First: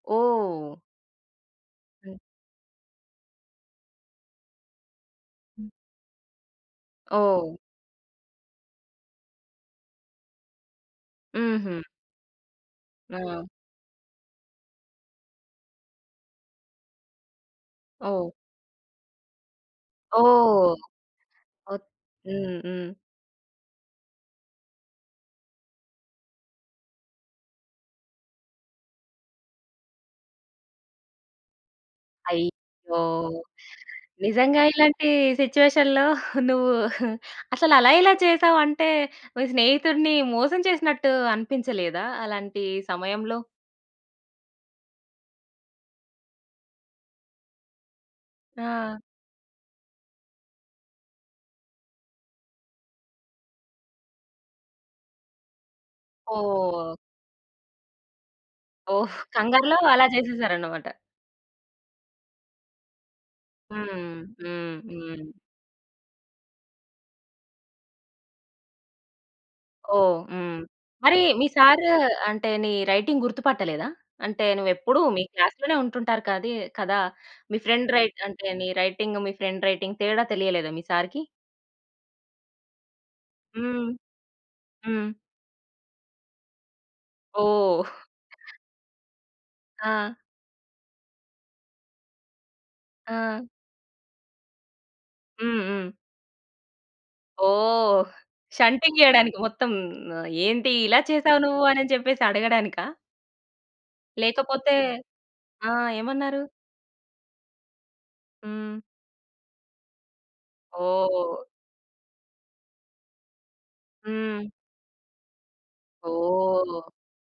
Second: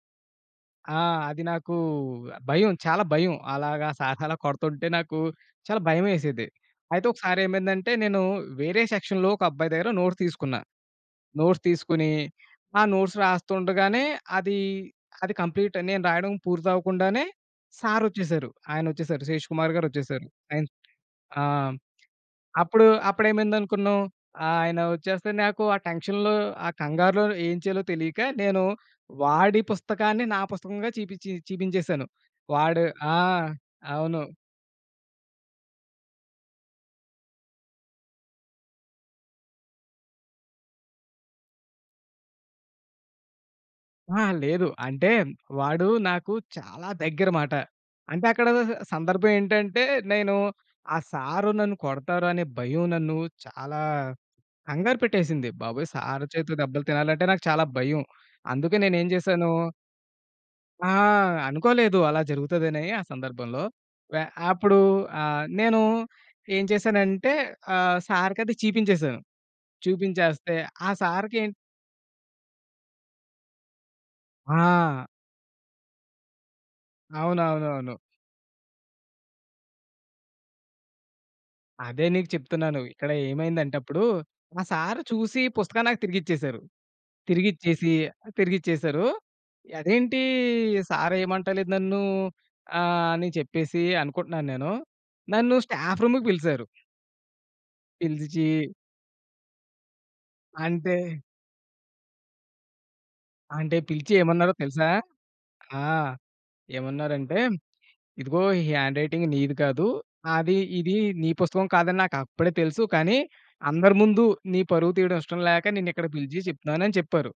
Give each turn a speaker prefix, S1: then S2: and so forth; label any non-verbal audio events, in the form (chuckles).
S1: ఓహ్!
S2: ఆ! అది నాకు
S1: హ్మ్.
S2: భయం. చాలా భయం. అలాగా సార్స్ అలా కొడుతుంటే నాకు
S1: హ్మ్.
S2: చాలా భయమేసేది. అయితే ఒకసారి
S1: ఓహ్!
S2: ఏమైందంటే, నేను వేరే సెక్షన్‌లో ఒక అబ్బాయి దగ్గర నోట్స్ తీసుకున్నా. నోట్స్
S1: హుహు.
S2: తీసుకొని, ఆ నోట్స్
S1: ఆ!
S2: రాస్తుండగానే అదీ అది కంప్లీట్ నేను రాయడం పూర్తవ్వకుండానే
S1: ఓహ్!
S2: సారొచ్చేసారు ఆయనొచ్చేసారు. శేష్ కుమార్ గారొచ్చేసారు. అయిన్
S1: ఓహ్!
S2: ఆహ్,
S1: ఓ
S2: హ్మ్,
S1: హ్మ్.
S2: అప్పుడు
S1: హ్మ్.
S2: అప్పుడేమైంది అనుకున్నావు, ఆయన వచ్చేస్తే నాకు ఆ టెన్షన్‌లో ఆ కంగారులోని ఏం చేయాలో తెలియక, నేను వాడి పుస్తకాన్ని నా పుస్తకంగా చీపిచ్చి చీపించేసాను. వాడు
S1: అయ్యో!
S2: ఆ! అవును.
S1: నిజంగా ఇలాంటి సిట్యుయేషన్‌లో (chuckles) నువ్వు అసలలా ఎలా చేసావు? అంటే, మీ స్నేహితుడిని మోసం చేసినట్టు అనిపించలేదా అలాంటి సమయంలో?
S2: ఆ! లేదు. అంటే వాడు నాకు చాలా దగ్గర మాట. అంటే, అక్కడ
S1: ఆ!
S2: సందర్భం ఏంటంటే నేను ఆ సారు నన్ను కొడతారనే భయం నన్ను చాలా కంగారు పెట్టేసింది. బాబోయ్! సారు చేతిలో దెబ్బలు
S1: ఓహ్!
S2: తినాలంటే, నాకు చాలా భయం. అందుకే నేనేం
S1: ఓహ్!
S2: చేశాను
S1: కంగారులో అలా చేసేసారన్నమాట.
S2: ఆ! అనుకోలేదు. అలా జరుగుతదని ఆ సందర్భంలో.
S1: హ్మ్.
S2: వె అప్పుడు
S1: హ్మ్. హ్మ్.
S2: ఆహ్, నేను ఏం చేశానంటే ఆహ్, సారుకది చీపించేసాను.
S1: ఓహ్!
S2: చూపించేస్తే,
S1: హ్మ్.
S2: ఆ
S1: మరి మీ
S2: సారుకేన్
S1: సారు అంటే, నీ రైటింగ్ గుర్తుపట్టలేదా? అంటే, నువ్వెప్పుడు
S2: ఆ!
S1: మీ క్లాస్‌లోనే ఉంటుంటారు కదీ కదా! మీ ఫ్రెండ్
S2: అవునవునవును.
S1: రైట్ అంటే నీ రైటింగు మీ ఫ్రెండ్ రైటింగ్ తేడా తెలియలేదా మీ సారుకి?
S2: అదే నీకు చెప్తున్నాను. ఇక్కడ ఏమైందంటే
S1: హ్మ్.
S2: అప్పుడు, మా సారు
S1: హ్మ్.
S2: చూసి పుస్తకం నాకు తిరిగిచ్చేసారు.
S1: ఓహ్!
S2: తిరిగిచ్చేసి తిరిగిచ్చేసారు.
S1: ఆ!
S2: అదేంటీ, సారు ఏమంటలేదు నన్నూ ఆహ్, అని
S1: ఆ!
S2: చెప్పేసి అనుకుంటున్నాను నేను. నన్ను
S1: హ్మ్. హ్మ్.
S2: స్టాఫ్ రూముకి పిలిసారు.
S1: ఓహ్!
S2: పిలిచి
S1: షంటింగ్ చేయడానికి మొత్తం, ఏంటి
S2: అంటే...
S1: ఇలా చేసావు నువ్వు అనని చెప్పేసి అడగడానికా?
S2: అంటే పిలిచి ఏమన్నారో
S1: లేకపోతే
S2: తెలుసా?
S1: ఆ!
S2: ఆ!
S1: ఏమన్నారు?
S2: ఏమన్నారంటే, "ఇదిగో ఈ
S1: హ్మ్.
S2: హ్యాండ్‌రైటింగ్ నీది కాదు. అది ఇది నీ
S1: ఓహ్!
S2: పుస్తకం కాదని నాకప్పుడే తెలుసు. కానీ, అందరి ముందు
S1: హ్మ్.
S2: నీ పరువు తీయడం ఇష్టం లేక, నిన్ను ఇక్కడ పిలిచి చెప్తున్నాను"
S1: ఓహ్!
S2: అని చెప్పారు.